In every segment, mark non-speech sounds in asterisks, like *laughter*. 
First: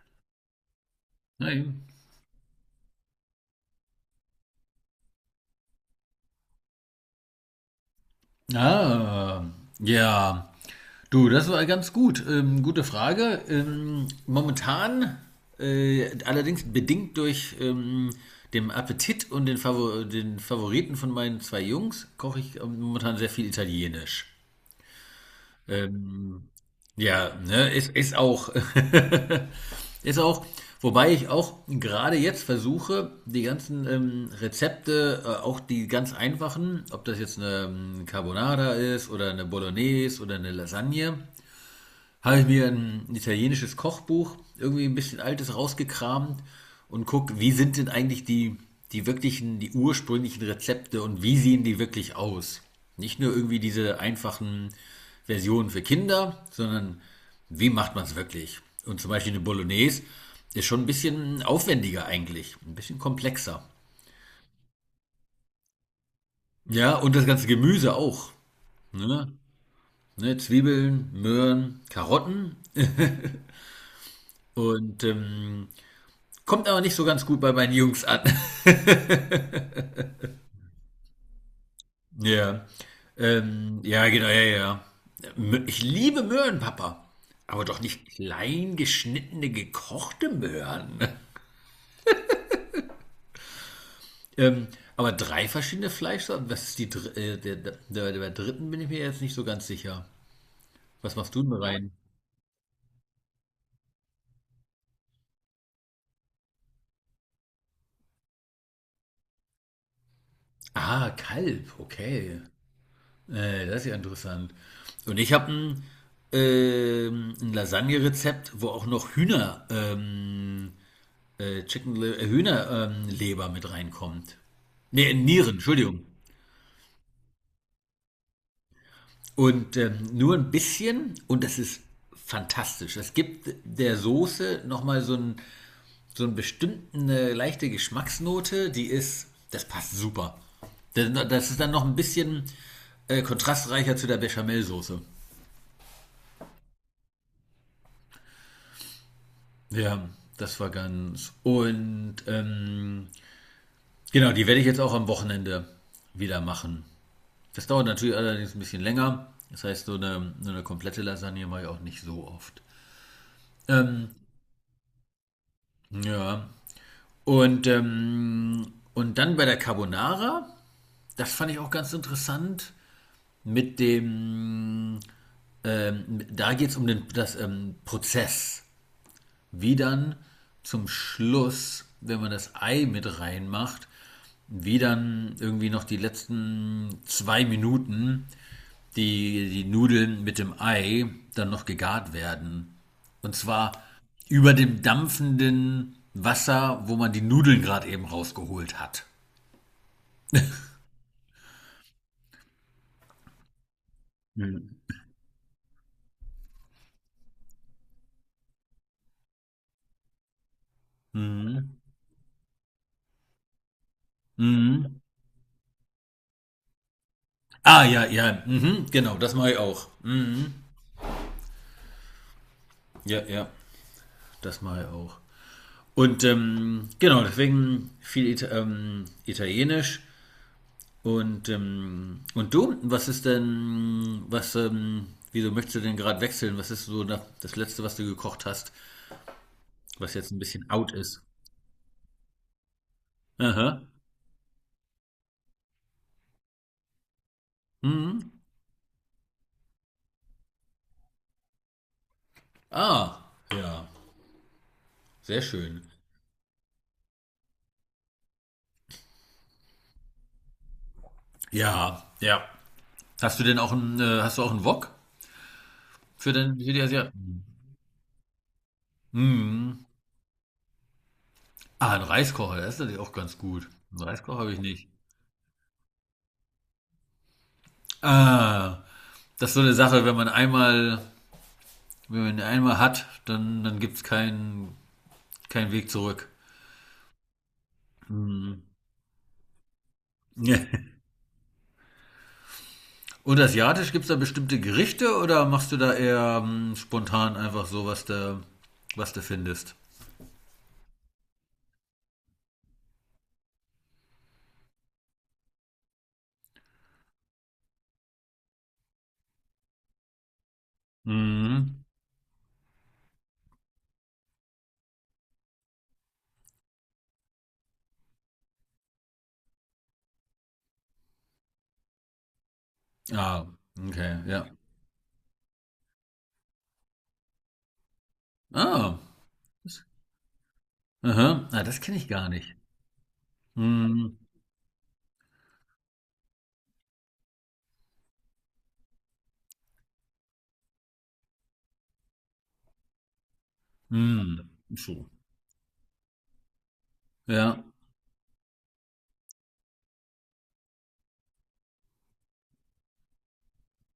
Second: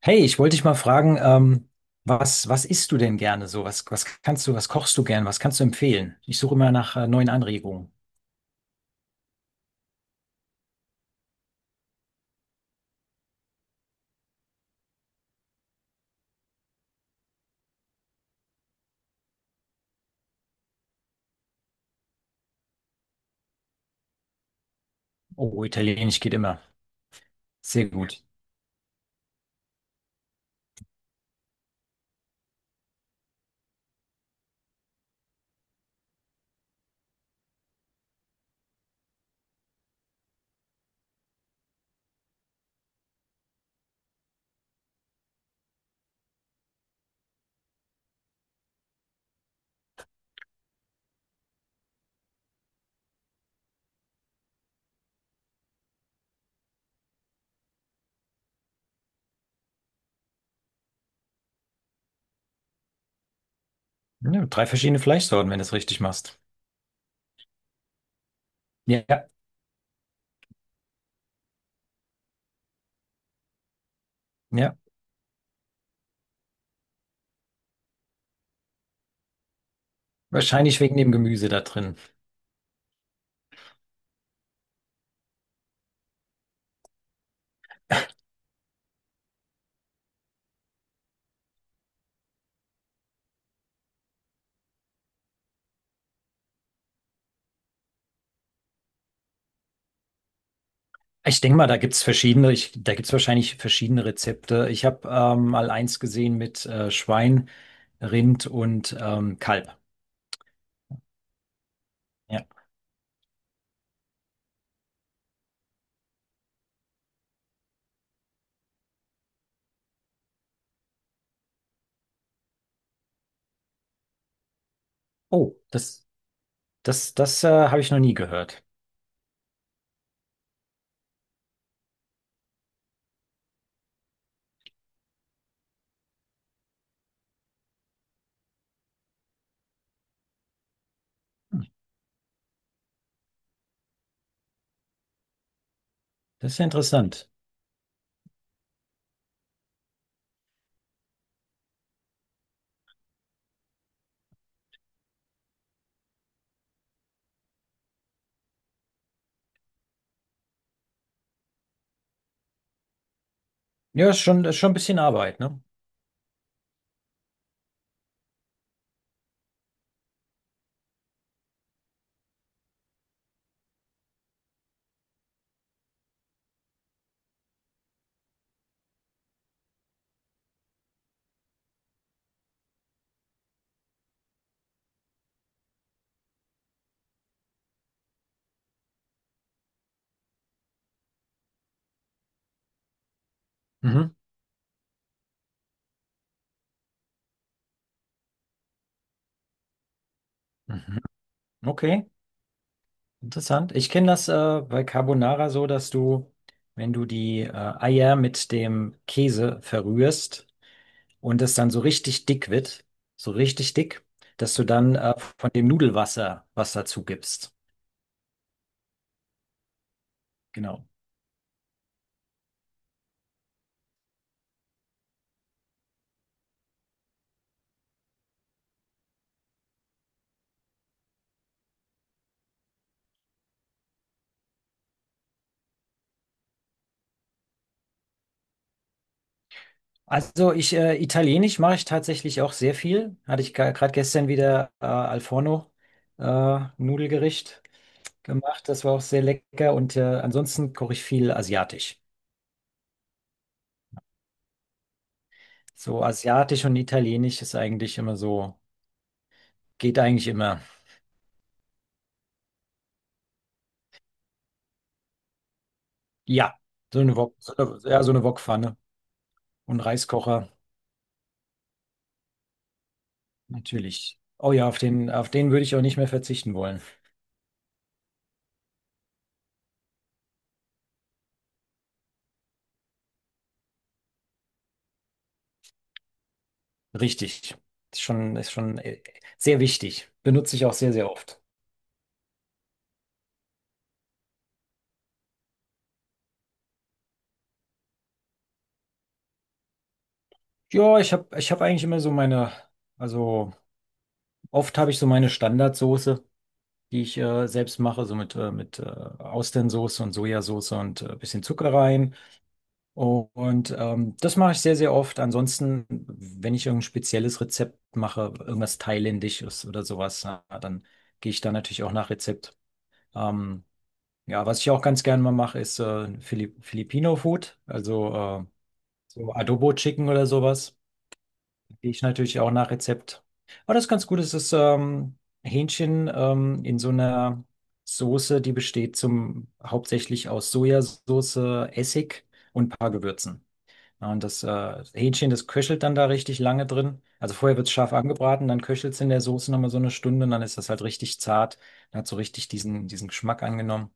Hey, ich wollte dich mal fragen, Nein. was isst du denn gerne so? Was kannst du, was kochst du gern? Was kannst du empfehlen? Ich suche immer nach neuen Anregungen. Ah, ja. Du, das war ganz gut. Gute Frage. Momentan, allerdings bedingt durch den Appetit und den, Favor den Favoriten von meinen zwei Jungs, koche ich momentan sehr viel Italienisch. Oh, Italienisch geht Ähm, immer. ja, ne, Sehr ist gut. auch ist auch, wobei ich auch gerade jetzt versuche, die ganzen Rezepte, auch die ganz einfachen, ob das jetzt eine Carbonara ist oder eine Bolognese oder eine Lasagne, habe ich mir ein italienisches Kochbuch, irgendwie ein bisschen altes, rausgekramt und guck, wie sind denn eigentlich die, die wirklichen, die ursprünglichen Rezepte und wie sehen die wirklich aus? Nicht nur irgendwie diese einfachen Versionen für Kinder, sondern wie macht man es wirklich? Und zum Beispiel eine Bolognese ist schon ein bisschen aufwendiger eigentlich, ein bisschen komplexer. Ja, drei verschiedene Fleischsorten, wenn du es richtig machst. Ja, und das ganze Gemüse auch. Ja, Ne? Ne, Zwiebeln, Möhren, Karotten ja. und kommt aber nicht so ganz gut bei meinen Jungs an. *laughs* Wahrscheinlich wegen dem Gemüse da drin. Ja. Ja, genau, ja, ja. Ich liebe Möhren, Papa. Aber doch nicht klein geschnittene, gekochte Möhren. *laughs* Ähm, aber drei verschiedene Fleischsorten. Was ist die dr der dritten bin ich mir jetzt nicht so ganz sicher. Was machst Ich du denn denke mal, rein? Da gibt's wahrscheinlich verschiedene Rezepte. Ich habe mal eins gesehen mit Schwein, Rind und Kalb. Ah, Kalb, okay. Ja. Das ist ja interessant. Und ich habe ein, ein Lasagne-Rezept, wo auch noch Hühnerleber mit reinkommt. Nee, Nieren, Oh, Entschuldigung. Das habe ich noch nie gehört. Und nur ein bisschen und das ist fantastisch. Es gibt der Soße nochmal so einen bestimmten eine leichte Geschmacksnote, die ist, das passt super. Das ist dann noch ein bisschen kontrastreicher zu der Bechamelsoße. Das ist ja interessant. Ja, das war ganz. Und genau, die werde ich jetzt auch am Wochenende wieder machen. Das dauert natürlich allerdings ein bisschen länger. Das heißt, so eine komplette Lasagne mache ich auch nicht so oft. Ja, Ähm, ist schon ein bisschen Arbeit, ne? ja. Und dann bei der Carbonara, das fand ich auch ganz interessant, mit dem, da geht es um den, das Prozess. Wie dann zum Schluss, wenn man das Ei mit reinmacht, wie dann irgendwie noch die letzten zwei Minuten die, die Nudeln mit dem Ei dann noch gegart werden. Und zwar Mhm. über dem dampfenden Wasser, wo man die Nudeln gerade eben rausgeholt hat. Mhm. Okay, interessant. Ich kenne das Mhm. bei Carbonara so, dass du, wenn du die Eier mit dem Käse verrührst und es dann Mhm. so richtig dick wird, so richtig dick, dass du dann Mhm. Von dem Nudelwasser was dazu gibst. Ah, ja, ja, mhm, genau, das mache ich auch. Mhm. Genau. Ja, ja, das mache ich auch. Und genau, deswegen viel Italienisch. Und du, was ist denn, was, wieso möchtest du denn gerade wechseln? Was ist so das Letzte, was du gekocht hast, was jetzt ein Also bisschen out ist? Italienisch mache ich tatsächlich auch sehr viel. Hatte ich Aha. gerade gestern wieder Al Forno Nudelgericht Mhm. gemacht. Das war auch sehr lecker. Und ansonsten koche ich viel asiatisch. Ah, ja, sehr schön. So asiatisch und italienisch ist eigentlich immer so, geht eigentlich immer. Ja, ja. Hast du denn auch einen, hast du auch einen Wok für Ja, den, für die so eine Wok, Asiaten? so eine, ja, so eine Wokpfanne und Mhm. Reiskocher, Ah, ein Reiskocher, das ist natürlich auch ganz gut. Einen natürlich. Reiskocher habe Oh ich ja, nicht. Auf den würde ich auch nicht mehr verzichten wollen. Ah, das ist so eine Sache, wenn man einmal, wenn man einmal hat, dann, dann gibt's keinen keinen Weg zurück. Richtig. Ist Hm. schon Sehr wichtig. Benutze Ja. ich *laughs* auch sehr, sehr oft. Und asiatisch gibt's da bestimmte Gerichte oder machst du da eher spontan einfach so, was du findest? Ja, ich hab eigentlich immer so meine, also oft habe ich so meine Standardsoße, die ich selbst mache, so mit Austernsoße und Sojasauce und bisschen Zucker Mhm. rein. Und das mache ich sehr, sehr oft. Ansonsten, wenn ich irgendein spezielles Rezept mache, irgendwas Thailändisches oder sowas, na, dann gehe ich da natürlich auch nach Rezept. Ah, Ähm, okay, ja. ja, was ich auch ganz gerne mal mache, ist Filipino Food, also Ah, so Adobo Chicken oder sowas. aha. Ah, das kenne Ich ich gar natürlich auch nicht. nach Rezept. Aber das ist ganz Mhm. gut. Es ist Hähnchen in so einer Soße, die besteht hauptsächlich aus Sojasauce, Essig und ein paar Gewürzen. Ja, und das Mhm. So. Hähnchen, das köchelt dann da richtig lange drin. Also vorher Ja. wird es scharf angebraten, dann köchelt es in der Soße nochmal so eine Stunde und dann ist das halt richtig zart. Dann hat so richtig diesen, diesen Geschmack angenommen.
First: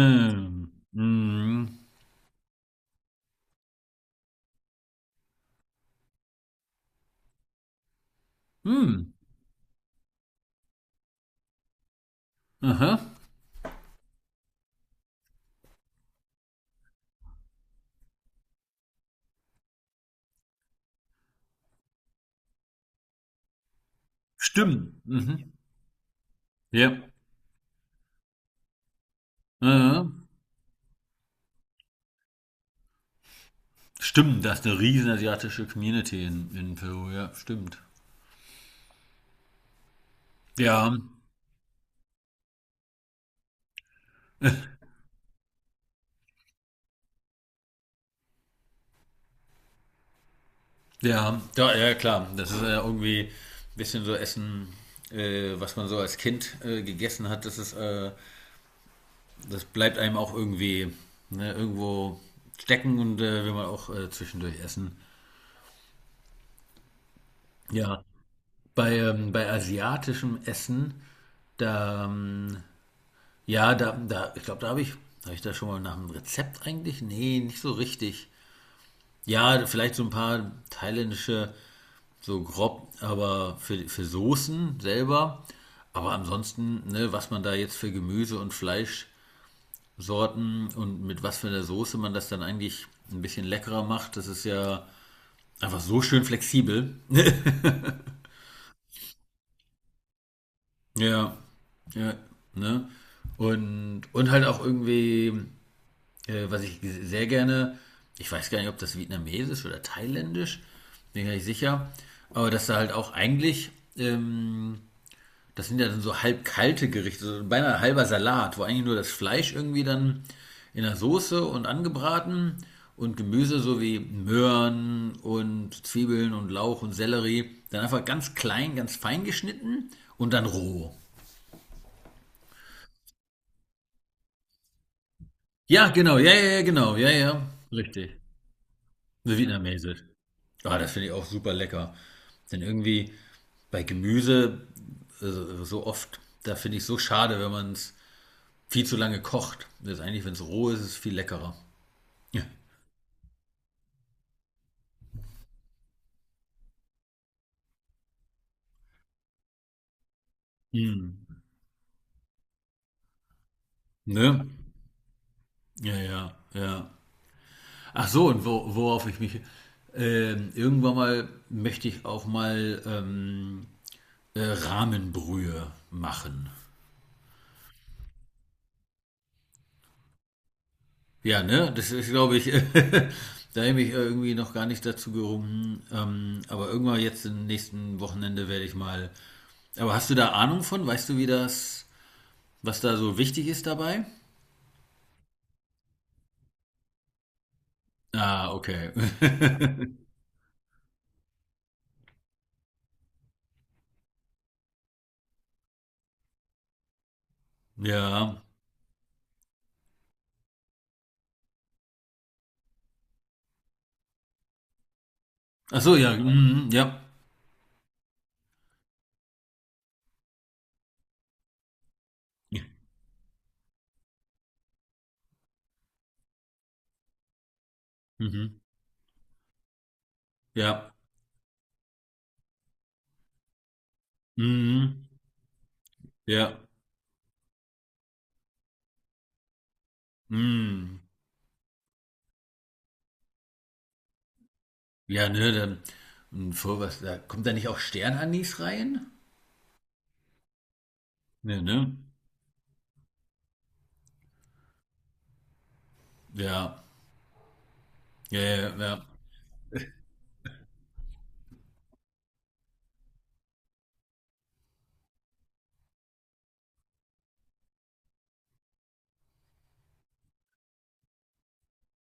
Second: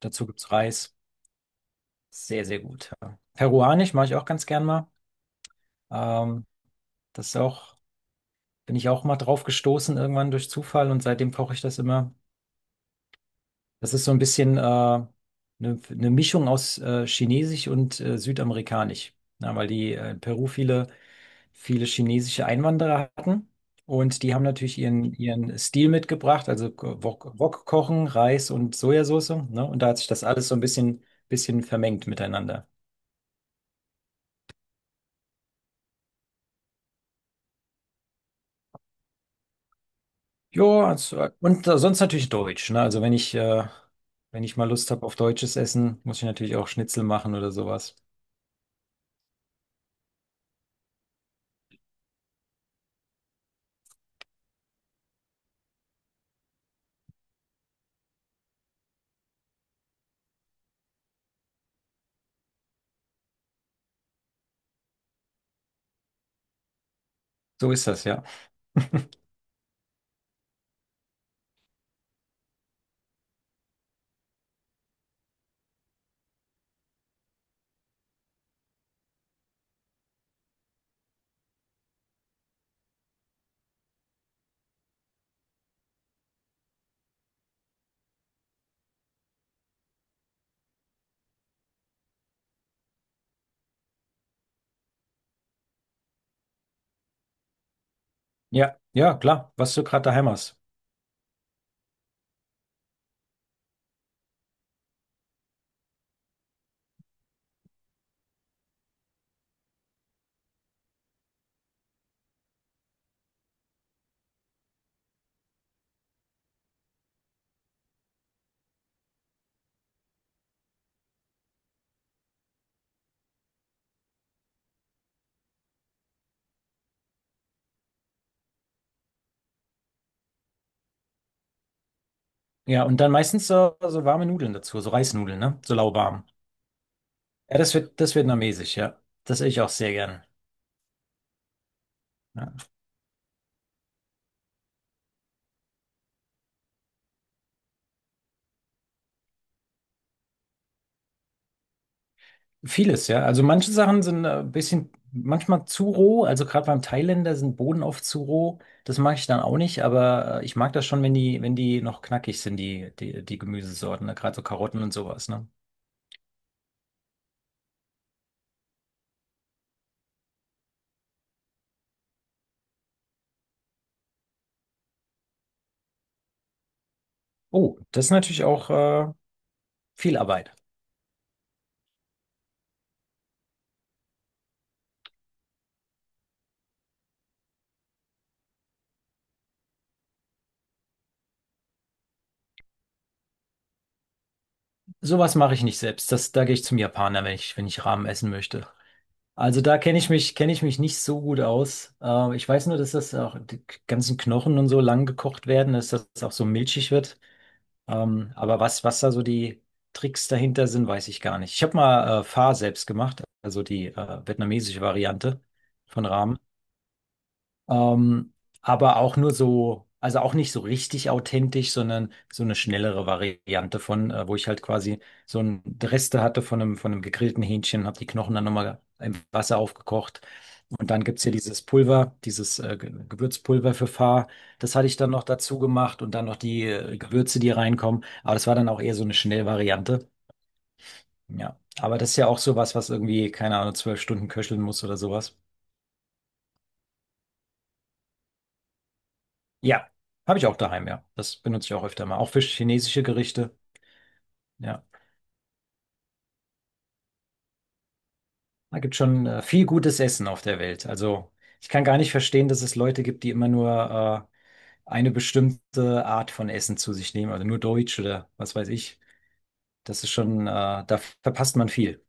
Dazu gibt es Reis. Mhm. Sehr, sehr gut. Ja. Peruanisch mache ich auch ganz gern mal. Ähm, das ist auch. Bin ich auch Mhm. mal drauf gestoßen, irgendwann durch Zufall und seitdem koche ich das immer. Aha. Das ist so ein bisschen eine Mischung aus Chinesisch und Südamerikanisch. Na, weil die in Peru viele, viele chinesische Einwanderer hatten. Und die haben natürlich Stimmt. ihren, Mhm. ihren Stil mitgebracht, also Ja. Wok, Wok kochen, Reis und Sojasauce. Ne? Und da hat Äh, sich das alles so ein bisschen vermengt miteinander. stimmt, das ist eine riesen asiatische Community in Peru, ja, stimmt. Ja, Ja, z- und sonst natürlich Deutsch, ne? Also wenn ich mal Lust habe auf deutsches Essen, muss ich natürlich auch Schnitzel machen oder sowas. ja, ja, ja, klar. Das ist ja irgendwie ein bisschen so Essen, was man so als Kind gegessen hat, das ist, das bleibt einem auch irgendwie ne, irgendwo stecken und will man auch zwischendurch essen. So ist Ja, das, ja. bei, *laughs* bei asiatischem Essen, da, ja, da, da, ich glaube, da habe ich da schon mal nach einem Rezept eigentlich? Nee, nicht so richtig. Ja, vielleicht so ein paar thailändische, so grob, aber für Soßen selber. Aber ansonsten, ne, was man da jetzt für Gemüse und Fleischsorten und mit was für einer Soße man das dann eigentlich ein bisschen leckerer macht, das ist ja einfach so schön flexibel. *laughs* Ja, ja, klar, was du gerade daheim hast. Ja, ja, ne? Und halt auch irgendwie, was ich sehr gerne, ich weiß gar nicht, ob das vietnamesisch oder thailändisch, bin gar nicht sicher, aber dass da halt auch eigentlich ähm, das sind ja dann so halb kalte Gerichte, so beinahe halber Salat, wo eigentlich nur das Fleisch irgendwie dann in der Soße und angebraten und Gemüse so wie Möhren und Zwiebeln und Lauch und Sellerie dann einfach ganz klein, ganz fein geschnitten und dann roh. Ja, und dann meistens so, so warme Nudeln dazu, so Reisnudeln, ne? So Ja, genau, lauwarm. ja, ja, ja, genau, ja, ja, Ja, das richtig. vietnamesisch, ja. So Das esse ich auch sehr vietnamesisch. gern. Ah, das finde ich auch super lecker. Ja. Denn irgendwie bei Gemüse so oft, da finde ich so schade, wenn man es viel zu lange kocht. Letztendlich, wenn es roh ist, ist es viel leckerer. Ja. Vieles, ja. Also manche Sachen sind ein bisschen, manchmal zu roh. Also gerade beim Thailänder sind Bohnen oft zu roh. Das mag ich dann auch nicht, aber ich mag das schon, Hm. wenn die, wenn die noch knackig sind, die Gemüsesorten, ne? Gerade so Ne? Karotten und sowas, ne? Ja, ja, ja. Ach so, und wo, worauf ich mich. Irgendwann mal möchte ich auch mal Rahmenbrühe machen. Oh, das ist natürlich auch viel Arbeit. Ja, ne? Das ist, glaube ich, *laughs* da habe ich mich irgendwie noch gar nicht dazu gerungen. Aber irgendwann jetzt im nächsten Wochenende werde ich mal. Aber hast du da Ahnung von? Weißt du, wie das, was da so wichtig ist dabei? Sowas mache ich nicht selbst. Da gehe ich zum Japaner, wenn ich, wenn ich Ramen essen Ah, möchte. okay. Also da kenne ich mich nicht so gut aus. Ich weiß nur, dass das auch die ganzen Knochen und so lang gekocht werden, dass das auch so milchig wird. *laughs* Ja. Was da so die Tricks dahinter sind, weiß ich gar nicht. Ich habe mal Pho selbst gemacht, also die vietnamesische Variante Ach so, von ja, Ramen. mhm, ja. Ähm, aber auch nur so, also auch nicht so richtig authentisch, sondern so eine schnellere Variante von, wo ich halt quasi so ein Reste hatte von einem gegrillten Hähnchen, habe die Knochen dann Mhm, nochmal im Wasser aufgekocht. Und ja. dann gibt's hier dieses Pulver, dieses Gewürzpulver für Pfarr. Das hatte ich Mhm, dann noch dazu gemacht und dann noch ja. die Gewürze, die reinkommen. Aber das war dann auch eher so eine Schnellvariante. Mhm. Ja, aber das ist ja auch sowas, was irgendwie, keine Ahnung, 12 Stunden köcheln muss oder Ja, sowas. ne, dann und vor was da kommt da nicht auch Sternanis rein? Ja, habe ich auch daheim, ja. Das Ne, benutze ich auch ne? öfter mal. Auch für chinesische Gerichte. Ja, Ja. Ja, ja, da gibt ja. schon viel gutes Essen auf der Welt. Also ich kann gar nicht verstehen, dass es Leute gibt, die immer nur eine bestimmte Art von Essen zu sich nehmen, also nur Deutsch oder was weiß ich. Das ist schon, da verpasst man viel.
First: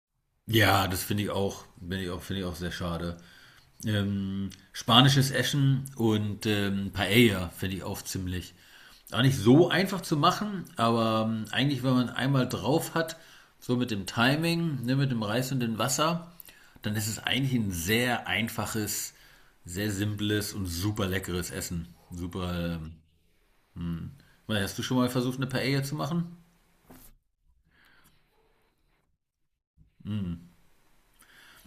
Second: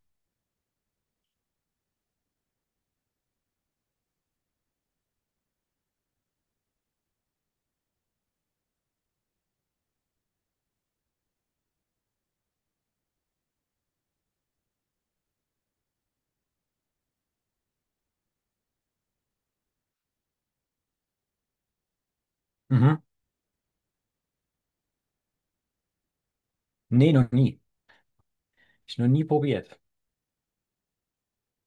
Ja, das finde ich auch, finde ich auch, finde ich auch sehr schade. Spanisches Essen und Paella finde ich auch ziemlich. Auch nicht so einfach zu machen, aber eigentlich, wenn man einmal drauf hat, so mit dem Timing, ne, mit dem Reis und dem Wasser, dann ist es eigentlich ein sehr einfaches, sehr simples und super leckeres Essen. Super. Mhm. Hast du schon mal versucht, eine Paella zu machen? Nee, noch nie. Ich noch nie probiert. Hm.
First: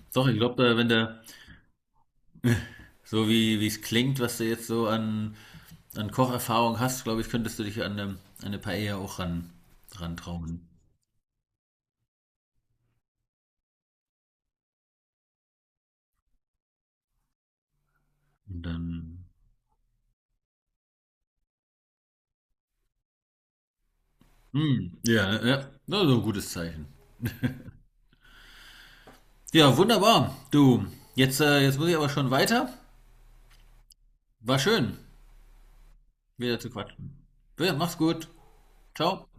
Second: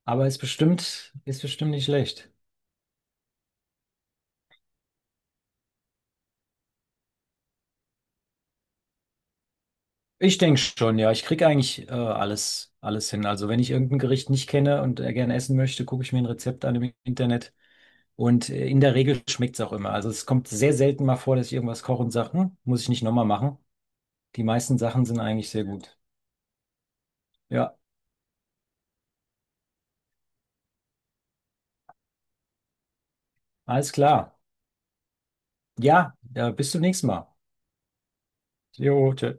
Aber Doch, ich ist glaube, wenn bestimmt, der ist bestimmt nicht schlecht. so wie es klingt, was du jetzt so an, an Kocherfahrung hast, glaube ich, könntest du dich an eine Paella auch ran, Ich denke rantrauen. schon, ja. Ich kriege eigentlich alles, alles hin. Also wenn ich irgendein Gericht nicht kenne und gerne essen möchte, gucke ich mir ein Rezept an im Internet. Und Und in der Regel dann. schmeckt es auch immer. Also es kommt sehr selten mal vor, dass ich irgendwas koche und sage, hm, muss ich nicht nochmal machen. Die meisten Hm, Sachen sind ja, eigentlich ja, sehr gut. das ist ein gutes Zeichen. Ja, Ja, wunderbar. Du, jetzt, jetzt muss ich aber schon weiter. alles klar. War schön, Ja, wieder zu bis zum nächsten quatschen. Mal. Ja, mach's gut. Jo, Ciao. tschö.